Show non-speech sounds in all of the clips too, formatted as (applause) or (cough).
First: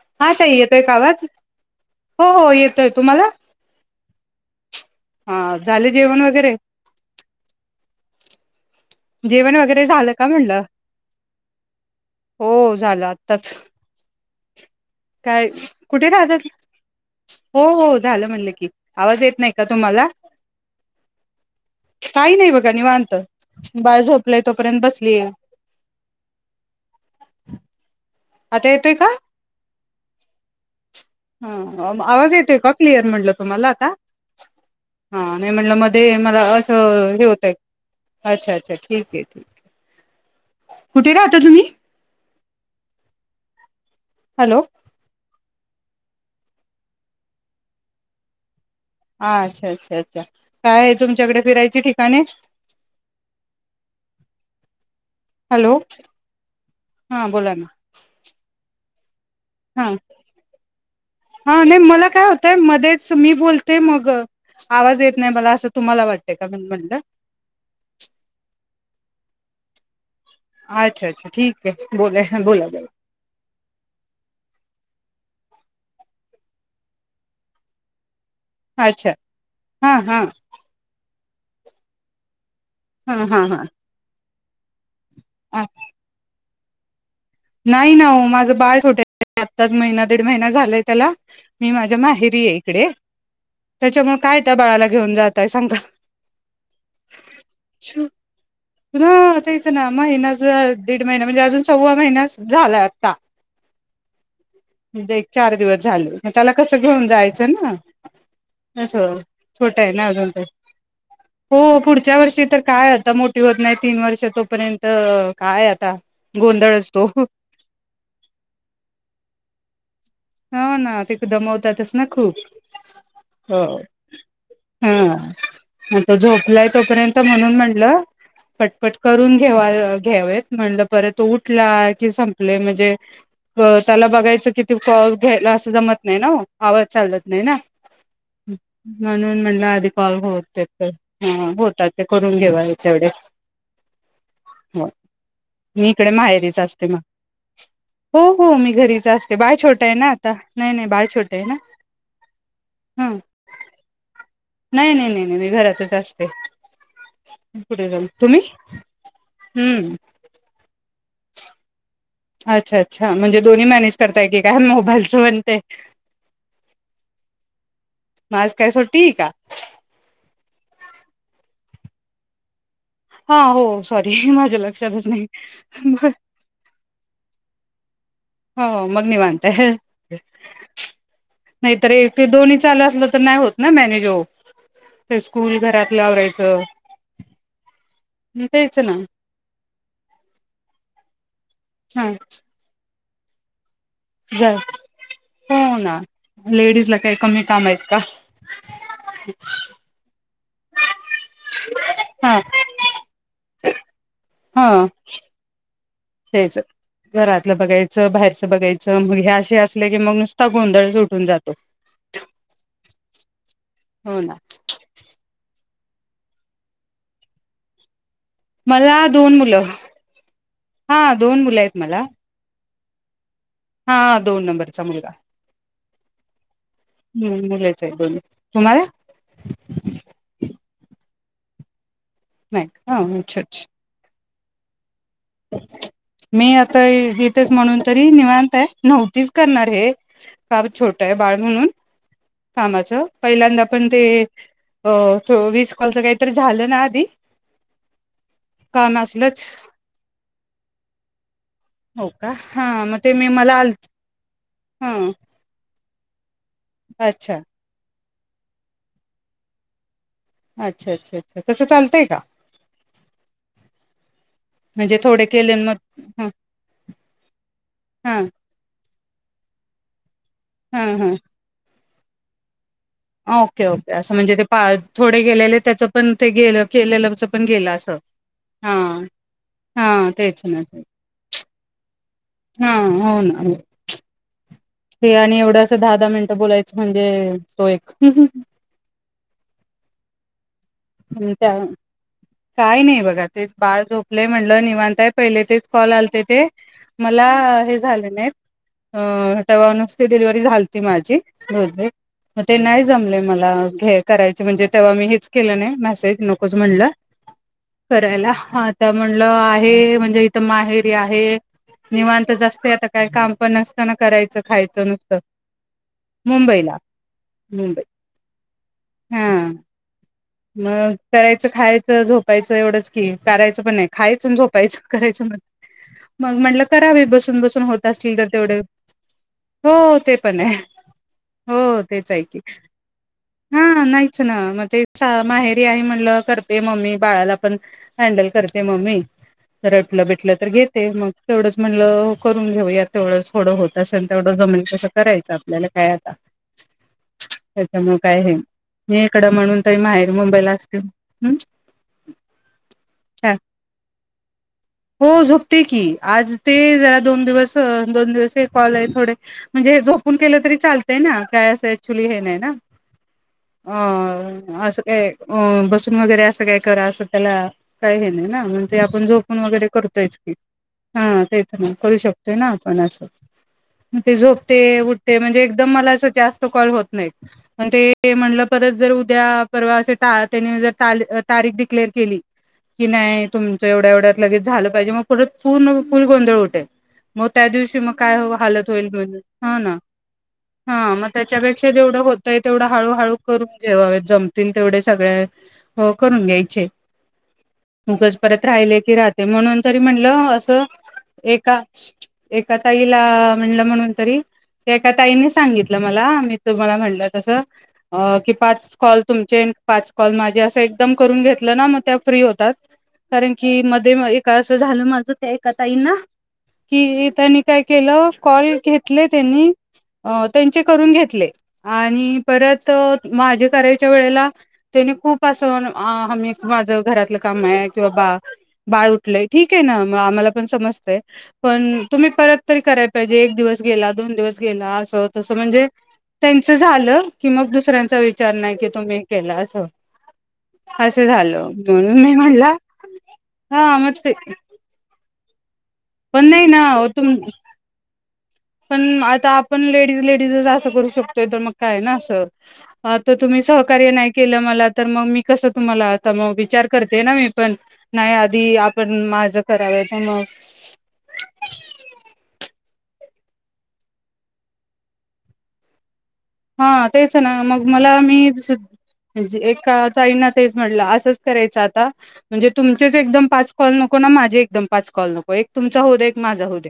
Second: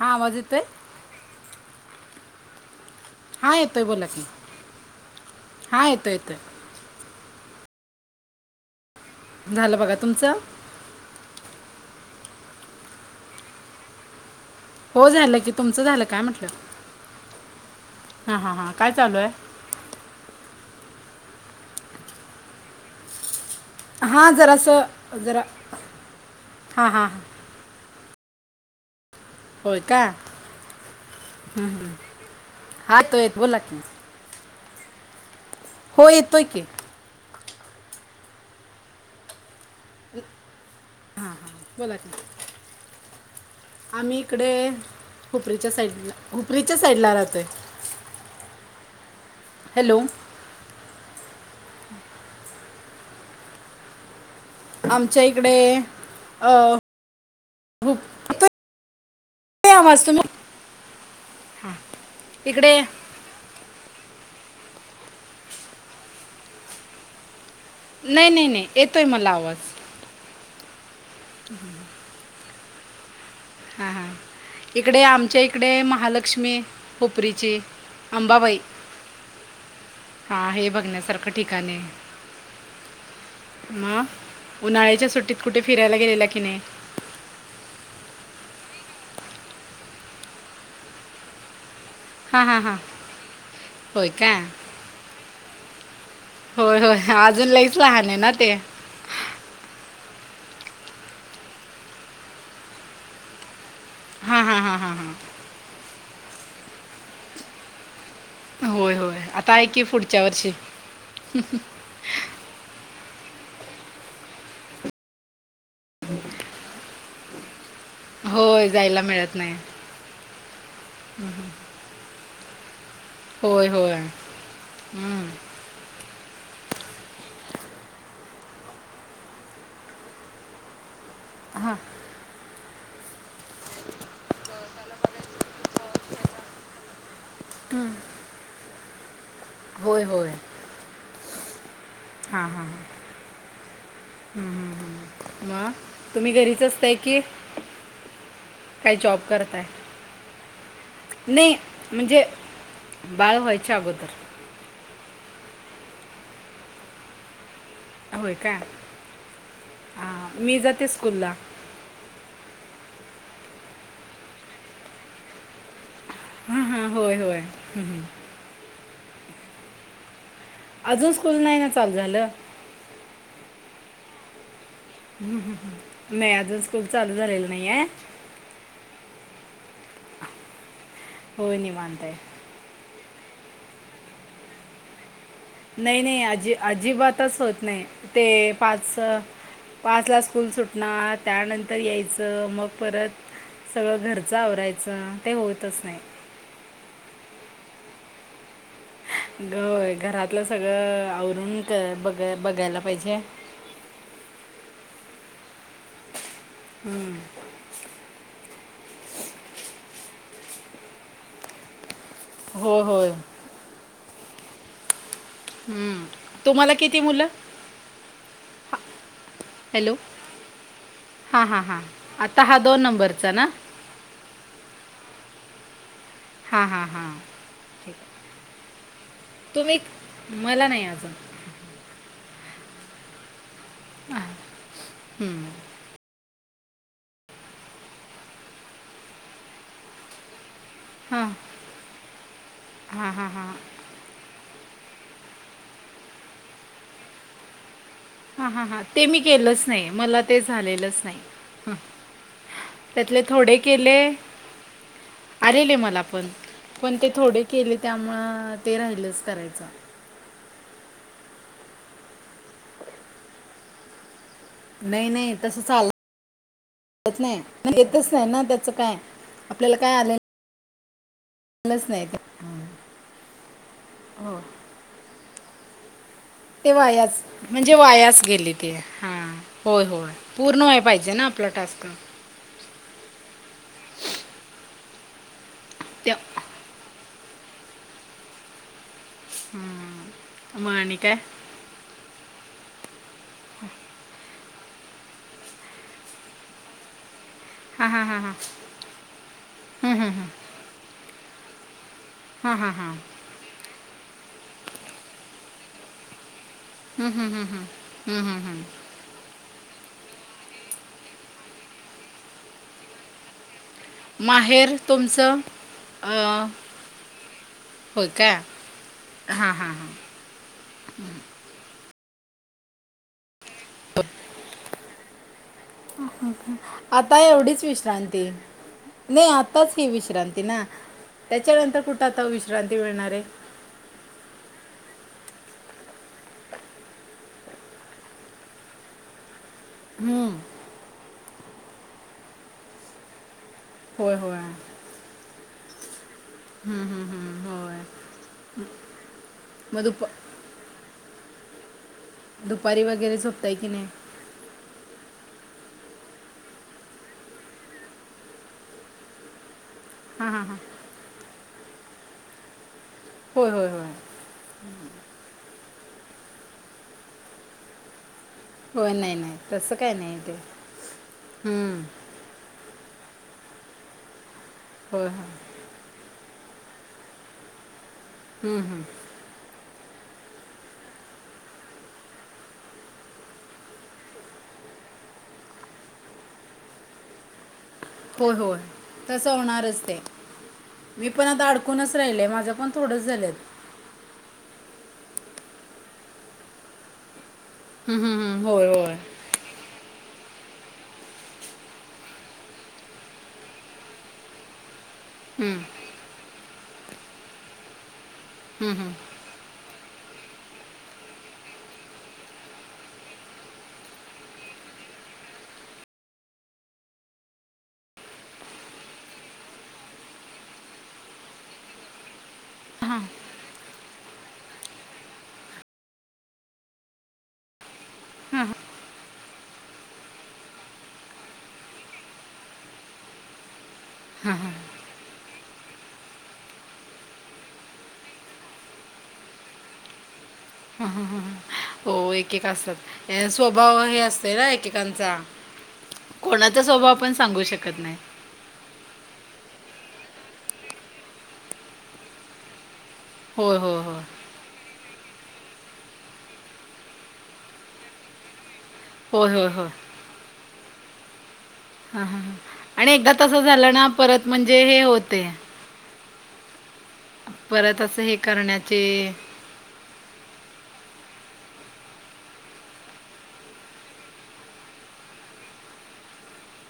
हा आवाज आता येतोय आवाज, हो, हो येतोय तुम्हाला? हां येतोय बोला की. हा, झाल येतोय जेवण येतोय वगैरे? जेवण वगैरे बघा झालं का तुमचं म्हटलं? हो झालं आताच. हो झालं काय, की तुमचं झालं कुठे काय राहतात. म्हटलं हो, हो झालं हां म्हणलं हां की, हां काय चालू आवाज येत नाही आहे काय तुम्हाला? काही नाही बघा निवांत. बाळ हां झोपलंय जरास, तोपर्यंत बसलीये. जरा हां, हां, हां. आता येतोय का? होय का? हा, आवाज येतोे का हा क्लिअर येतोय म्हटलं येत- बोला तुम्हाला की आता? हा, नाही म्हटलं हो मध्ये मला येतोय की असं हे होतय, अच्छा- अच्छा ठीक हेय, ठीक हेय. कुठे राहता तुम्ही? बोला की आम्ही इकडे हॅलो हुपरीच्या साईडला, हुपरीच्या साईडला राहतोय. अच्छा, अच्छा, हॅलो अच्छा. काय आहे तुमच्याकडे फिरायची ठिकाणे? आमच्या इकडे अ हां बोला ना. हुप येतोय हंम, आवाज तुम्ही नाही मला काय होतंय इकडे मध्येच मी बोलते मग, आवाज येत नाही मला असं तुम्हाला वाटतय का म्हणून म्हणलं. नाही, नाही, नाही येतोय मला आवाज. अच्छा, अच्छा ठीक हेय बोला, बोला जा हां, हां इकडे आमच्या इकडे महालक्ष्मी हुपरीची अंबाबाई. अच्छा हा, हा. हा हे बघण्यासारखं ठिकाण हेय. ह, ह, ह. मग, उन्हाळ्याच्या सुट्टीत कुठे फिरायला गेलेला की नाही? नाही ना हो, माझं बाळ छोटे आहे, आत्ताच महिना, दीड महिना झालाय त्याला. मी माझ्या हां माहेरी आहे हां हां इकडे, होय त्याच्यामुळे का काय त्या बाळाला घेऊन जाताय सांगा? होय, होय, अजून लईच लहान आहे ना ते. हो, तेच ना महिनाच, दीड महिना म्हणजे अजून, सव्वा महिन्या झाला आता. हां हां हां हां एक हां चार दिवस झाले, मग त्याला कसं घेऊन जायचं ना? (unintelligible) अस होय होय आता छोटं की आहे ना पुढच्या अजून ते, वर्षी हो पुढच्या वर्षी तर काय- आता मोठी होत नाहीत तीन वर्ष तोपर्यंत काय आता गोंधळच तो. होय, जायला मिळत नाही. हो ना, ते दमवतातच ना खूप. हो. होय होय हम्म. हं. मग तो झोपलाय तोपर्यंत म्हणून म्हटलं, पटपट करून घेवा घ्यावेत. म्हटलं, परत उठला हां की, संपले म्हणजे त्याला बघायच कि- (unintelligible) घ्यायला अस जमत नाही ना, आवाज चालत नाही ना, म्हणून म्ह- आधी होय कॉल होय होते, होतात ते करून घेवा तेवढे. (unintelligible) हो म मी इकडे तुम्ही माहेरीच घरीच असते मग असताय की, हो हो मी काय घरीच जॉब असते बाळ करताय? छोटं आहे ना आता नाही नाही बाळ छोटं आहे ना नाही, म्हणजे हा बाळ व्हायच्या अगोदर. नाही, नाही, नाही, नाही, मी घरातच असते. पुढे जाल, होय तुम्ही? का हं. हा, मी जाते स्कूलला. अच्छा, अच्छा, म्हणजे दोन्ही मॅनेज करताय की काय, मोबाईलच पण ते? हा हा, होय होय. आज काय सुट्टी हाय का? अजून स्कूल नाही ना चालू झालं. हा, हो सॉरी माझ्या ल- नाही, अजून स्कूल चालू झालेलं नाही आहे. हो मग निवांत हाय. (unintelligible) होय निवांत नाहीतरी ते आहे दोन्ही चालू असल तर, नाही होत ना मॅनेज ओ. ते स्कूल- नाही, घरातलं नाही, अजि आवरायचं अजिबातच होत नाही ते तेच ना पाचच. पाचला स्कूल सुटणार, त्यानंतर हा यायचं, मग परत- सगळं घरचं आवरायचं, ते होतच नाही. लेडीज ला काही कमी काम आहेत का? होय, घरातलं सगळं आवरून बघा हा बघायला पाहिजे. हा, तेच घरात. लं बघायचं, बाहेरचं बघायचं, मग हे असे असले की, मग नुसता गोंधळ सुटून जातो. (inaudible) हो, होय. हो ना. हम्म, तुम्हाला किती मुलं? मला दोन मुलं. हॅलो? हा, दोन हा, मुलं आहेत हा, मला आता हा दोन नंबरचा ना? हा, दोन नंबरचा मुलगा. हा हा हा हम्म दोन मुलंच (unintelligible) तुम्हला? तुम्ही मला नाही आजून. नाही का? अच्छा अच्छा. हा हम्म. मी आता येतेच म्हणून तरी निवांत आहे. नव्हतीच करणार हे. फार छोटं हां बाळ म्हणून कामाच हां हां हां पहिल्यांदा आपण ते अ वीस कॉलच काहीतरी झालं ना आधी हा हा हा काम ते मी असलंच केलंच नाही मला ते झालेलंच नाही. हं, हो का हा मग ते त्यातले मी मला थोडे आल केले. हा आलेले मला पण पण ते अच्छा थोडे केले त्यामुळ ते राहिलच करायचं. अच्छा अच्छा अच्छा तसं चालतंय का? म्हणजे नाही थोडे नाही केले तसं मग ह चालंत नाही येतच हा नाही ना त्याच काय? आपल्याला काय आलय? हम्म हम्. (unintelligible) नाय ते. ओके ओके असं म्हणजे ते पा थोडे गेलेले त्याच पण गेलं ते वायाच. केलेलंच पण गेलं म्हणजे असं वायास गेली ते हा. होय हा होय तेच ना पूर्ण व्हाया पाहिजे ना आपलं टास्क? हा होन. ते आणि एवढं असं दहा दहा त्या मिनटं बोलायचं म्हणजे तो एक. हा हा माणी त्या काही नाही बघा ते बाळ झोपलय. म्हणलं निवांत पहिले ते कॉल ते मला ते हां हां झाले हां नाही हां अ तव्हा नुसती डिलिव्हरी झालती माझी हो काय? मग ते हां हां नाही हां जमले मला हे करायचे म्हणजे तेव्हा मी हेच केलं नाही मॅसेज नकोच म्हणलं. हम् हं हं हं. करायला आता म्हटलं आहे म्हणजे इथं माहेरी आहे. निवांतचं असते आता काय काम पण नस न करायचं माहेर खायचं नुसतं. तुमचं अं, मुंबईला. मुंबई होय का हा हा हा. मग करायचं खायचं झोपायचं एवढंच ठीक करायचं पण नाही खायच झोपायचं करायचं पण हा हं आता एवढीच बसून होत असतील तर विश्रांती तेवढे नाही आताच ही हो ते पण विश्रांती आहे ना? हो त्याच्यानंतर कुठं तेच आहे आता की विश्रांती मिळणारे. हा नाहीयच ना म ते चा माहेरी आहे म्हणलं करते मम्मी बाळाला पण हॅडल करते मम्मी. तर रडलं बिडलं हम्म, तर घेते मग तेवढंच म्हणलं करून घेऊयात तेवढंच थोडं होत. तस होय तेवढं होय जम हम्म, करायच आपल्याला काय आता हम्म, हम्म, होय त्याच्यामुळे काय मी हे इकड म्हणून टर मग दुप माहेर मुंबईला असल्या, हम्म. दुपारी वगैरे काय झोपताय की नाय? (inaudible) हो झोपते की आज ते जरा दोन दिवस दोन दिवस कॉल आहे थोडे म्हणजे जोप फोन हां केल हां तरी हां चालतय ना. काय असं ऍक्च्युली हे नाही ना. होय होय होय अ अस काय अ बसून वगैरे अस काय करा, अस त्याला काही हे नाही ना. ते होय आपण नाही नाही झोपून वगैरे तसं काय करतोयच नाही की. ते हा तेच ना हम्म, करू शकतो. करतोयना आपण अस. ते झोपते होय उठते होय म्हणजे एकदम मला अस जास्त कॉल होत नाहीत. पण ते म्हणल हम्म, परत हम्म. जर उद्या, परवा अशी ता त्यांनी जर तारीख डिक्लेअर केली की नाही तुमच एवढ्या एवढ्यात लगेच झाल पाहिजे. मग परत पूर्ण फुल गोंधळ उठेल. मग त्या दिवशी मग काय होय होय हालत होईल म्हणे. तसं हा ना होणारच ते हा मग मी पण आता त्याच्यापेक्षा जेवढ अडकूनच राहिले होतय माझं तेवढ पण थोडंच हळूहळू झालेत करू. जव्हा जमतील तेवढे सगळे हो करून घ्यायचे. हम्म, उगाज हम्म, परत हम्म. होय राहिले की होय राहते. म्हणून तरी म्हणल अस एका एका ताईला म्हणल म्हणून तरी ते एका ताईने हम्म. सांगितल मला, मी तुम्हाला म्हटल तस. अ की पाच कॉल तुमचे पाच कॉल माझे. अस एकदम करून घेतल ना मग त्या फ्री होतात. कारण की मध्ये एक अस झाल माझ ते एका ताईंना. कि त्यांनी काय केल कॉल घेतले त्यांनी. अ त्यांचे करून घेतले. आणि परत माझे करायच्या वेळेला त्यानी खूप अस माझ घरातल काम आहे. किंवा बा बाळ उठलेय. ठीक आहे ना म आम्हाला पण समजतय. पण तुम्ही परत तरी करायला पाहिजे. एक दिवस गेला. दोन दिवस गेला. अस तस म्हणजे त्यांच झाल की मग दुसऱ्यांचा विचार नाही कि तुम्ही केला अस. ह ह ह हो एक एक म्हणला असतात. अ हा स्वभाव मग हे ते असत ना एकेकांचा. पण नाही ना कोणाचा स्वभाव पण तुम सांगू शकतो. ऐकत नाही. पण आता आपण लेडीज लेडीज अस करू शकतोय तर मग काय ना अस. तो तुम्ही होय होय सहकार्य होय नाही केल मला तर मग मी कस तुम्हाला आता मग विचार करते ना मी पण. नाही आधी आप पण होय माझ होय होय कराव तर मग ह ह ह आणि एकदा तस झाल ना परत म्हणजे हे होते. हा तेच ना मग परत मला असं हे मी करण्याचे म्हणजे एका ताईंना तेच म्हटल असच करायच आता. म्हणजे तुमचेच एकदम पाच कॉल नको. ना माझे एकदम पाच कॉल नको. एक तुमचा होऊ दे एक माझा होऊ दे.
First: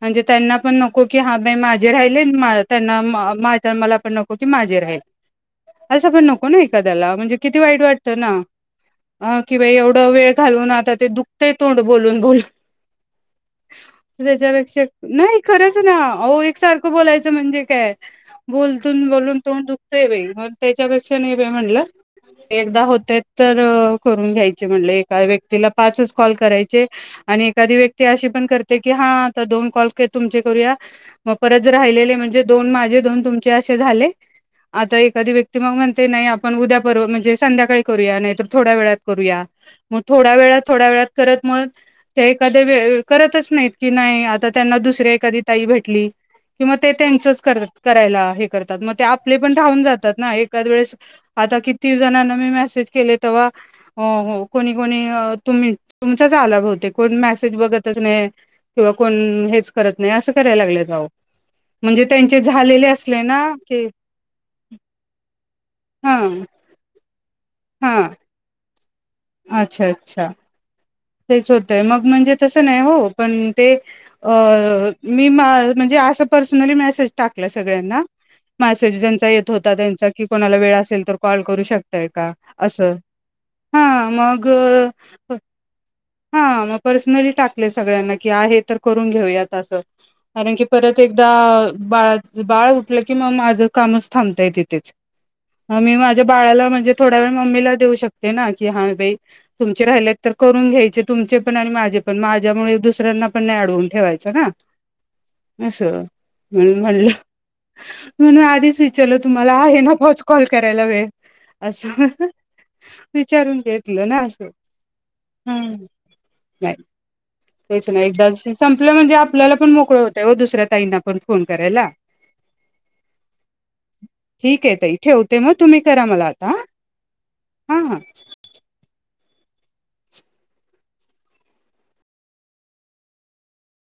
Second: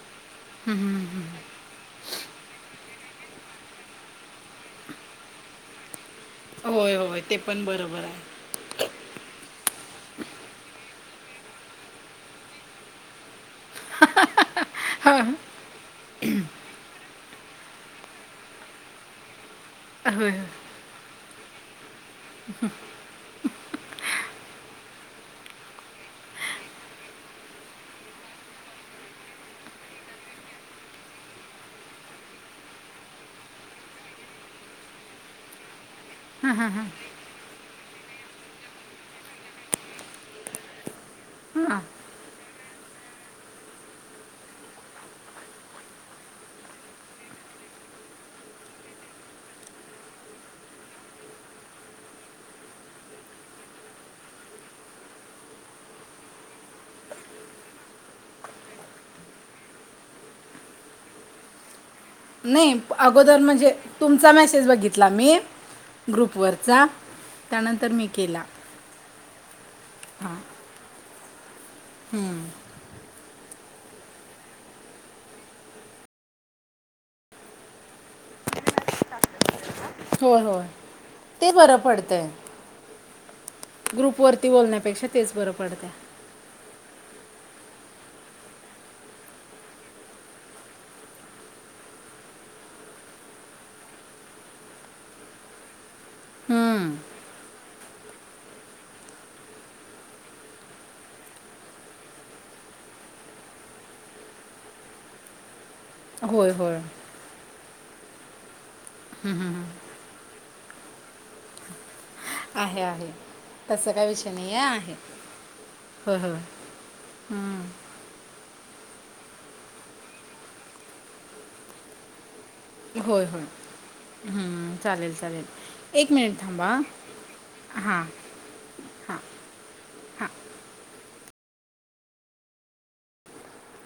म्हणजे त्यांना पण नको की हा बाई माझे राहिले. त्यांना माझे तर मला पण नको की माझे राहील. अस पण नको. हो ना होय एखाद्याला होय म्हणजे ते किती पण वाईट बरोबर वाटत ना. आहे अ कि बयी एवढ वेळ घालून आता ते दुखतय तोंड बोलून बोलून. त्याच्या पेक्षा नाही खरंच ना. अहो एकसारख बोलायच म्हणजे काय बोलतून बोलून तोंड दु होय मग होय त्याच्यापेक्षा न बयी म्हणल एकदा होतय तर करून घ्यायचे म्हणल. एका व्यक्तीला पाचच कॉल करायचे. आणि एखादी व्यक्ती अशी पण करते की, हा आता दोन कॉल तुमचे करूया. मग परत जर राहिलेले म्हणजे दोन माझे दोन तुम हे असे झाले. आता एखादी व्यक्ती मग म्हणते आपण उद्या, परवा म्हणजे संध्याकाळी करूया. नाहीर थोड्या वेळात करूया. मग थोड्या वेळात थोड्या वेळात करत मग हां ते एखादे वेळी करतच नाहीत. की नाही आता त्यांना दुसऱ्या एखादी ताई भेटली. कि म ते त्यांचच करायला हे करतात मग ते आपले पण राहून जातात ना एखाद वेळेस आता किती जणांना मी मेसेज केले तव्हा हो हो कोणी, कोणी तुम्ही तुमचाच आलाभवते कोण मेसेज बघतच नाही. किंवा कोण हेच करत नाही अस कराय लागलेत आहो म्हणजे त्यांचे नाही झालेले अस अगोदर म्हणजे तुमचा मेसेज बघितला मी हा ग्रुपवरचा त्यानंतर हा मी केला. अच्छा. अच्छा हां. तेच होतय मग म्हणजे तसं नाही हो पण ते अ मी म्हणजे असं पर्सनली मेसेज टाकला सगळ्यांना मेसेज ज्यांचा येत होता त्यांचा की होय कोणाला होय वेळ असेल तर कॉल ते करू बरं शकताय पडतंय का असं हा मग पडता हा मग पर्सनली टाकले सगळ्यांना की आहे तर करून घेऊयात असं. कारण की परत एकदा बाळा, बाळ उठलं की मग माझं कामच थांबताय तिथेच. मी माझ्या बाळाला म्हणजे हम्म. थोड्या वेळ मम्मीला देऊ शकते ना की हा बाई तुमचे राहिलेत तर करून घ्यायचे तुमचे पण आणि माझे पण माझ्यामुळे दुसऱ्यांना पण नाही अडवून ठेवायचं ना. असं होय होय म्हणून म्हणलं म्हणून आधीच विचारलं तुम्हाला आहे ना पोच कॉल करायला वेळ असं विचारून घेतलं ना असं. आहे‌. हम्म, नाही पैसे एकदा संपल म्हणजे आपल्याला पण मोकळं होतं दुसऱ्या ताईंना पण फोन करायला. होय, होय. ठीक आहे हम्म, ताई चालेल ठेवते चालेल मग तुम्ही करा एक मला मिनिट आता हा थांबा हा